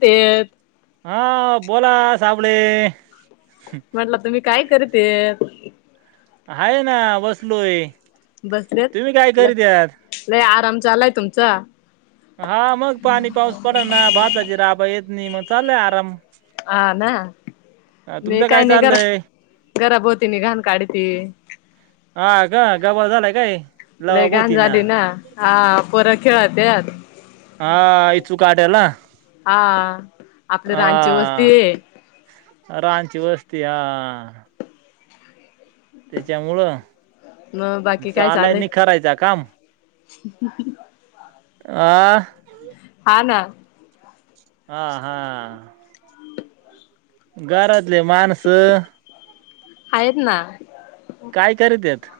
ते. हा, बोला साबळे. म्हटलं तुम्ही काय करते. आहे ना, बसलोय. बसलेत तुम्ही काय करीत आहात लई आराम झाचालाय तुमचा. हा म पाणी पाऊस पड ना, भाताज राबा येत नाही, मग चालय आराम. हा ना. हा, मी तुमचं काय नाही, घरा चाललंय घराभोवती नाही घाण काढती. हा का? गाबाळ झालाय काय लय लवाब घाण होती ना. झाली हा पोर खेळतेत. हा, इचू काटला. हा, आपली रांनची वस्तीये. रांची वस्ती हा. त्याच्यामुळं मग बाकी झालाय नाही खरायच काम. ह [unintelligible] आ हा ना. हा हा. घरातले माणसं हायत ना. काय करीत्यात?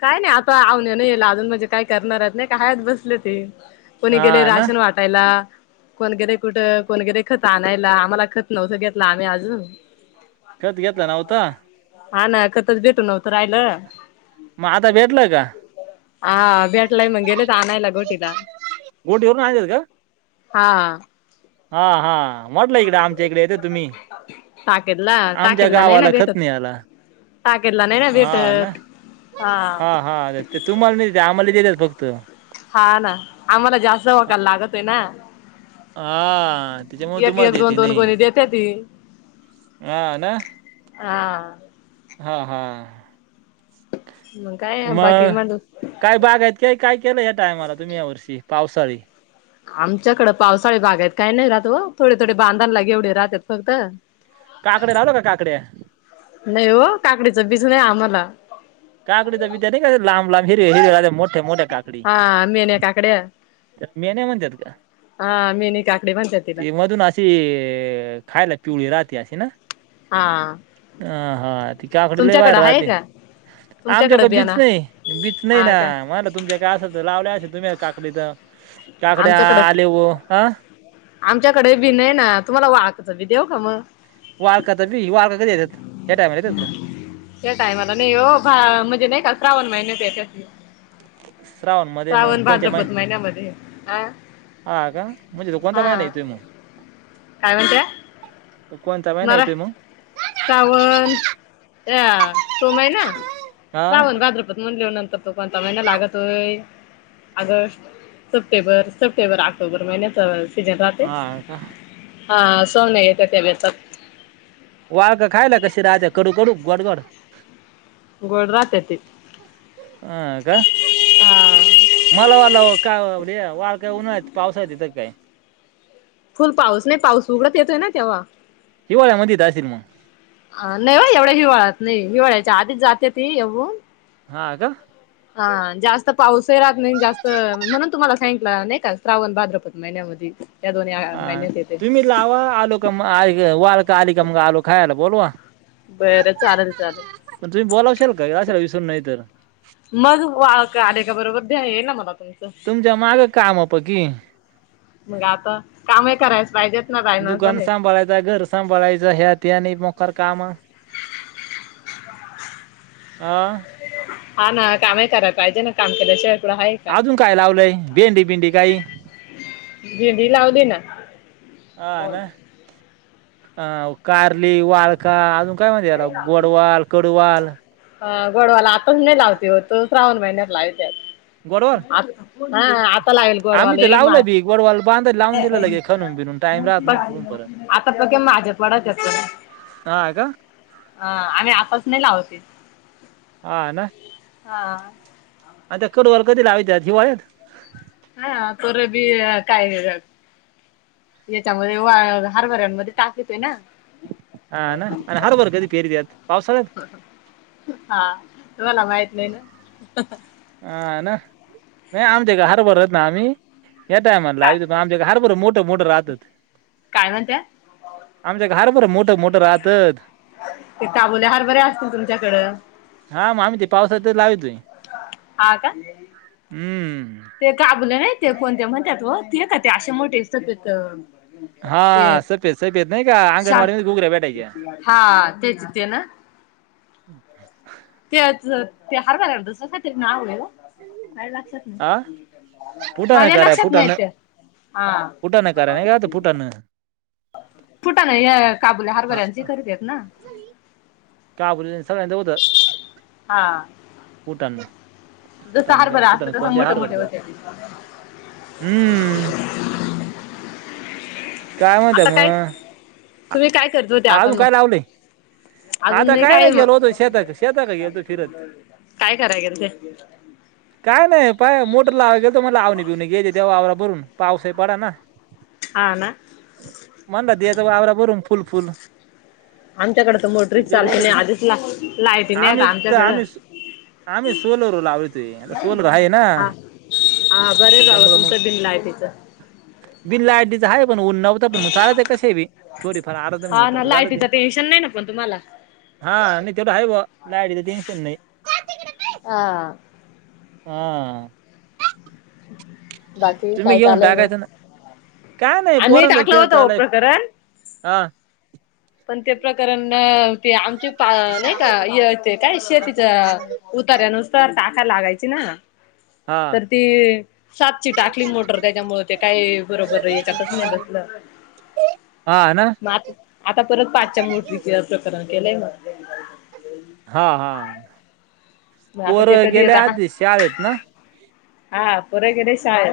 काय नाय आता आवन नाही येला अजून म्हणजे काय करणार नाही कायत बसले ते- कोणी हा गेले ना राशन वाटायला कोणगैरे कुठं कोणगैरे खत आणायला आम्हाला खत नव्हतं घेतला आम्ही अजून खत घेतलं नव्हतं. हा ना खतच भेटू नव्हत राहिलं. मग, आता भेटलंय का? हा, भेटलाय मग गेलेत आणायला गोटीला. गोटि वरूनआणलेत का? हा हा हा म्हटलं इकडें आमच्या इकडे येतं तुम्ही टाकेदला आमच्या टाकेदला नाही ना गावाला खत भेटत नाय आला. टाकेदला नाही ना हा ना भेटत. हा हा. ते तुम्हाला नाही देतात, आम्हाला देतात फक्त. हा ना, आम्हाला जास्त वकाल लागतो ना. हा, त्याच्यामुळ एक तुम्हाला एक दोन देते दोन नई कोणी देते ती हा ना, हा हा, हा मंग काय बाकी मग म्हटलं? काय बाग आहेत का काय केलं या टायमाला तुम्ही या वर्षी पावसाळी? आमच्याकड पावसाळी बागायत काही नाही राहत ओ थोडे, थोडे बांधाला घेवढे राहतात फक्त- काकडे लावलो का काकड्या? नाही हो काकडीचं बीज नाही आम्हाला काकडी तर बित्या नाही का रे लांब लांब हिरे हिरेे मोठे- मोठे काकडी मेल्या काकड्या. मेण्या म्हणत्यात का? हा मिनी काकडी म्हणत्यात तिला. ची खायला पिवळी राहते अशी ना. हा. ह हा आधी काकडी लय तुमच्याकडं भारी आहे राहते का तुमच्याकडं आमच्याकडे बी बियाणा च नाही बी च नाही हा ना का मळा वाटलं तुमच्यां काय असल त लावल्या असलं तुम्ही काकडी त काकड्या आमच्याकडं आलेव हं आमच्याकडे बी नाही ना तुम्हाला वाख च बी देव का म वाळका चां बी वाळका कधी येत्यात ह्या टायमाला येतात का? त्या टायमाला नाही हो भा म्हणजे नाही का श्रावण महिण्यात येतात ते श्रावण मध्ये मग श्रावण कोणत्या माहि भाद्रपत महिन्यामध्ये, अं हा का, म्हणजे तो कोणता महिना येतोय मग? काय म्हणत्या तो कोणता महीना येतोय मग? सावण अ तो माहिना हा सावण भाद्रपद म्हणले नंतर तो कोणता महिना लागतोय? ऑगस्ट सप्टेंबर सप्टेंबर ऑक्टोबर महिन्याचावा तेजे जाते हा का हा सोमने येत ते बेचत. वाळ का खायला कशी राहतात कडू कडू गोड गोड गोड राहतात ते हा का हा मला वाला काय वा काय उन पावसा य तर काय? [unintelligible] फुल पाऊस नाही, पाऊस उघडत येतोय ना तेव्हा. हिवाळ्यामध्ये ताशिल म. नाही वा एवढ्या हिवाळ्यात नाही, हिवाळ्याच्या आधीच जाते ती एवून. हा का? हा जास्त पाऊस राहत नाही जास्त म्हणून तुम्हाला सांगितलं नाही का? श्रावण भाद्रपद महिन्यामधी. हा तुम्ही लावा आलूका म आ वाळका आली का मग आलू खायला बोलवा. बरं चालेल चालेल पण तुम्ही बोलावशाल का? जासाला विसरून नाही तर. मग, वाळक आले का बरोबर द्यान येई ना मला तुम्ही. तुमच्या माग काम पकी. मग आता, कामही करायचं पाहिजेत ना बाय मा दुकान सांभाळायच, घर साबळायचं, ह्या ते आणि मोकर काम. अ. हा ना काम कराय पाहिजे ना काम केल्याशिवायढं हा अजून काय लावलंय भेंडी बिंडी काही भेंडी लावली ना ह आहे ना अ कारली वाळका अजून काय म्हती याला गोडवाल कडवाल अ गडवाला आताच नाही लावते होत श्रावण महिन्यात लावतेत गोडवाल आ हा आता लागेल आम्ही गोडवाला तर हे लावलं माझ बी गोडवाल बांध लावून दिलं लगे खणून बिनून टाइम राहत प नाही पुरून परत आता बघे माझ्या पडाच हा ह का ह आम्ही आपस नाही लावते ह ना हा आता त्या कड वर कधी लाविततात हिवायात हा तोर बी कायले जा याच्यामध्ये वा हरभऱ्यांमध्ये टाकतोय ना हा ना आणि हर बर कधी पेरयतात पावसाळात हा तु म्हाला माहित नाहीय ना हा ना नाही आमच्या हर भरत ना आम्ही या टायमला आ पण काय आमच्या हर बर मोठ मोठ राहतात काय म्हणत्या आमच्या घारबर मोठं मोठं राहतात ते काबुल्या हार बर्या असतील तुमच्याकडं हा मा आम ते पावसातच लावी त आहे आ का हम्म ते काबले नाही ते कोणत्या म्हणतात व ते का ते असे मोठे सग हा सफेद सफेद नाही का शा आंगणवाडी म गुगऱ्या बेटायच्या. हा तेचथ ना. अ् ते ते हरवायलातस काहीतरी नाववयला. का लक्षात हा नाही फुटाणं मझ्या करा लक्षात नाही फुटाणं. त्या. हा. फुटाणं करा नाही का फुटाणं फुटा नाही या काबुल्या हा हरभऱ्यांची करतेत ना का बसालं हों हा. भूटन. जसं हारभरं असलं तस मोठे मोठे होते हम्म काय म्हणत आता काय तुम्ही मग काय करत होते आता अजून काय मग लावलंय आता काय नाही गेलो होतो शताक शताक गेलतो फिरत काय कराय गेलते काय नाही पाय मोटर लावा गेल तो मला आवणी बिवणी गेय तेव आववररा भरून पावसाही पडा ना. ह ना मणड दचा वावरा बरू फुल फुल आमच्याकड तर मोटरीच गेलो चालते होतो नाही तर आधीच ला लाईटी नाही आता आम्ही आमच्याकडं. आम्ही आम्ही सोलवर लावली तु आता सोल आहे ना. हा हा बरे बाबा तुमचं बिनलाय तिच बिल्डीच आहे पण उननाव पण मग चालत कसे बी थोडीफार आरत हा मोटर ना तर चालत लायटीचं टेन्शन नाही ना पण तुम्हाला हा नाही तेवढ हव लाडीच टनशन नाही ह हा बाकी तुम्ही काय घेऊन चालय मग टाकायचं ना काय नाही आम्ही पोरंत टाकलं खेळ होत हो चालाय प्रकरण हा पण ते प्रकरण ते आमचे पा नाही का ते काय शेतीचा उत्यानुसतार टाका लागायची ना हा तर ती सातची टाकली मोटर त्याच्यामुळे ते काही बरोबर याच्यातच नाही बसलं हा आहे ना मग आता आता परत पाचच्या मोटरीच प्रकरण केलंय मग हा हा मग आता पोर ते कधी येत गेल्या हा आधी शाळेत ना हा पुरेकडे शा आहे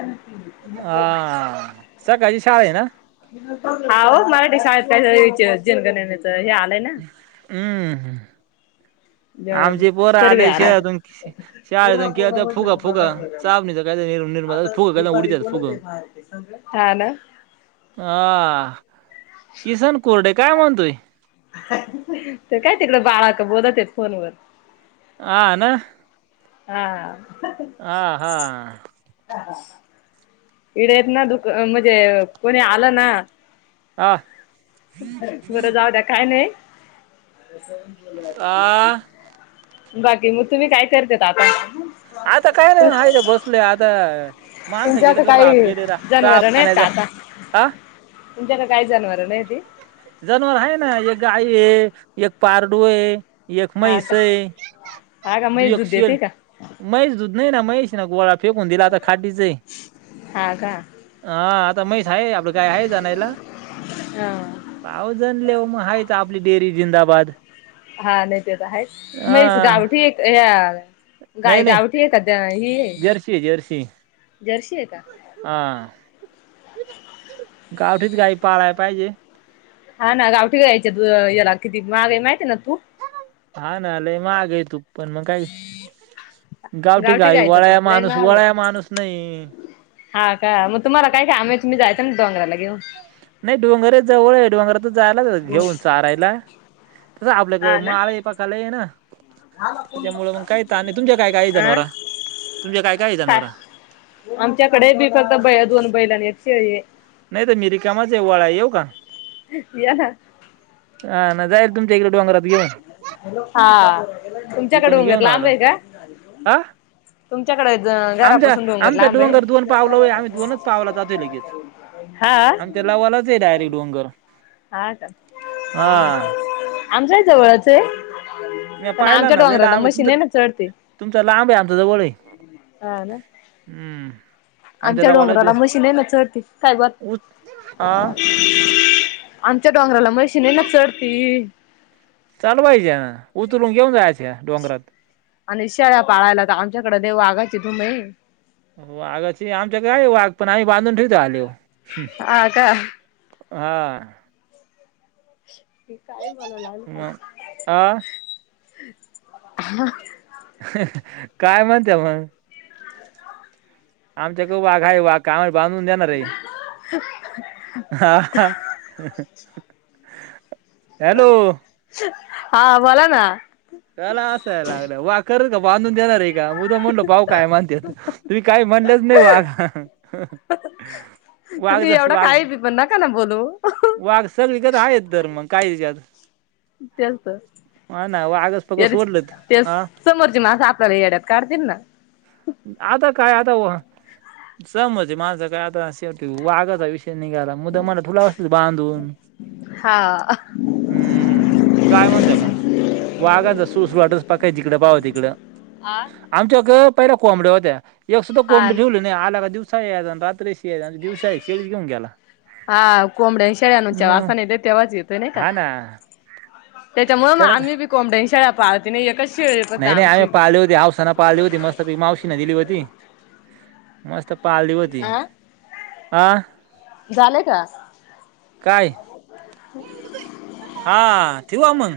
हा सकाळची शाळा आहे ना हा मराठी शाळेत काय वि जनगणनेच हे आलंय ना हम्म ना आमचे पोर सर्वे आले आलाय शहळातून शाळेतून केता फुग फुग चाप नाही तर काय निरूनर फुग का उडीतात फुग हा ना हा किसन कुर्डे काय म्हणतोय तर काय तिकडं बाळक बोलत आहेत फोनवर ह ना हा हा हा हा हा इडे येत ना दुक म्हणजे कोणी आलं ना हा बरं जाऊ द्या काय नाही आ बाकी मग तुम्ही काय करते आता आता काय नाही हाय ते बसले आता माणसं गेले तुमच्याकडे तर राब काही गेले रा जनावर राब नाही का आणायचा आता हा तुमच्यात काही जनावरं नाहीती जनावर आहे ना एक गाई आहे एक पारडू आहे एक हा का मैसे हा का दु म्हैस एक दूध देते शेर का मैश दूध नाही ना मैशी ना गोवाळा फेकून दिला आता खाटीच आहे आगा हा आता मैस आहे आपल गाय आहे जानायला हा पावजणले मग हायच आपली डेअरी जिंदाबाद हा नाही तेच आहे हा मग गावठी एक गा नाही नाही गावठी एक ही आहे जर्सी जर्सी जर्शी आहे का हा गावठीच गाई पाळाय पाहिजे हा ना गावठी गयच्या याला किती माहागे माहितीय ना तू हा ना अलेयमा आ गय तू पण मग काय गाव ठीक गावठी आहे गायचं वळ तूप लय माणूस महाग आहे. वळा माणूस नाही हा का मग तुम्हाला काय का आम आहे तु मी जायचं ना डंगरालाेऊन नाही डोंगर जवळ डोंगर तर जायलाच घेऊन चारायला तसं आपल्याकडे माळ पाकाला आहे ना त्याच्यामुळे मग काही ताण नाही तुमच्या काय काय अं जनावरा काय आमच्याकडे बी फक्त ब दोन बैलां एक शेळी नाही तर मी रिकमाच आये वाळाया आहे येऊ का या ना हा ना जाईर तुमच्या इकडे डोंगरात घे हा तुमच्याकडे होऊनेत लांब आहे का आ तुमच्याकडे आमच्या घरापासून आमच्या लांब डोंगर आहे दोन पावला हो आम्ही दोनच पावला जातोय लगेच हा आणिम त्या लावाच आहे डायरेक् डंगर हता हा आमच्या जवळचं आहे मी पण पाहिला ना लिला आंब आहे ना चढते तुमच तुमचा लांब आहे आमच्या जवळ आहे हा ना हम्म आमच्या लवाला डोंगराला डो मशीन आहे ना चढती काय बात उ हा आमच्या डोंगराला मशीन आहे ना चढती चाल पाहिजे ना उतरून घेऊन जायच डोंगरात आणि शेळ्या पाळायला तर आमच्याकडे देव आगायची तुम्ही वाघाची आमच्या काय वाघ पण आम्ही बांधून ठेवत आले हो हा का हा ह काय मला लाल पा मग अ काय म्हणते मग आमच्याक वाघा आहे वाघ काम बांधून देणार आहे हा हॅलो हा बोला ना त्याला असाय लागलं वा करत का बांधून देणार एक का म तर म्हणलो पाऊ काय म्हणते तुमही काही म्हणलंच नाही बाघ तुम्ही एवढं वाघ काही बी पण न का ना बोलू वाघ सगळी ग आहेत तरर मग कायत त्याच तर वाघच फक्त यार सोडलत तेच हा समोरचे मासं आपल्याला येड्यात काढतील ना आता काय आता समज माझं काय आता शेवटी वाघाचा विषय निघाला मुद मला तुला असल बांधून हा हम्म काय म्हणत मग वाघायचा सुळसुळाट आहे जिकडे पाहावे तिकडे आठ आमच्या ग पहिल्या कोंबड्या होत्या एक सुद्धा कोंबड ठेवले नाही आला का दिवसा आहे आणि रात्रीशी दिवसा शेळी घेन ग्याला हा कोंबड्या शेळनच्याववा असा नाही ते तेव्हाच येतोय नाही का हा ना त्याच्यामुळे मग त्याला का आम्ही बी कोमड्या शाळा पाहते नाहीय कस शेळ पता आमची व सना पाळली होती मस्त प मावशी न दिली होती मस्त पाळली होती आ झालंय का काय हा ठेऊ अमंग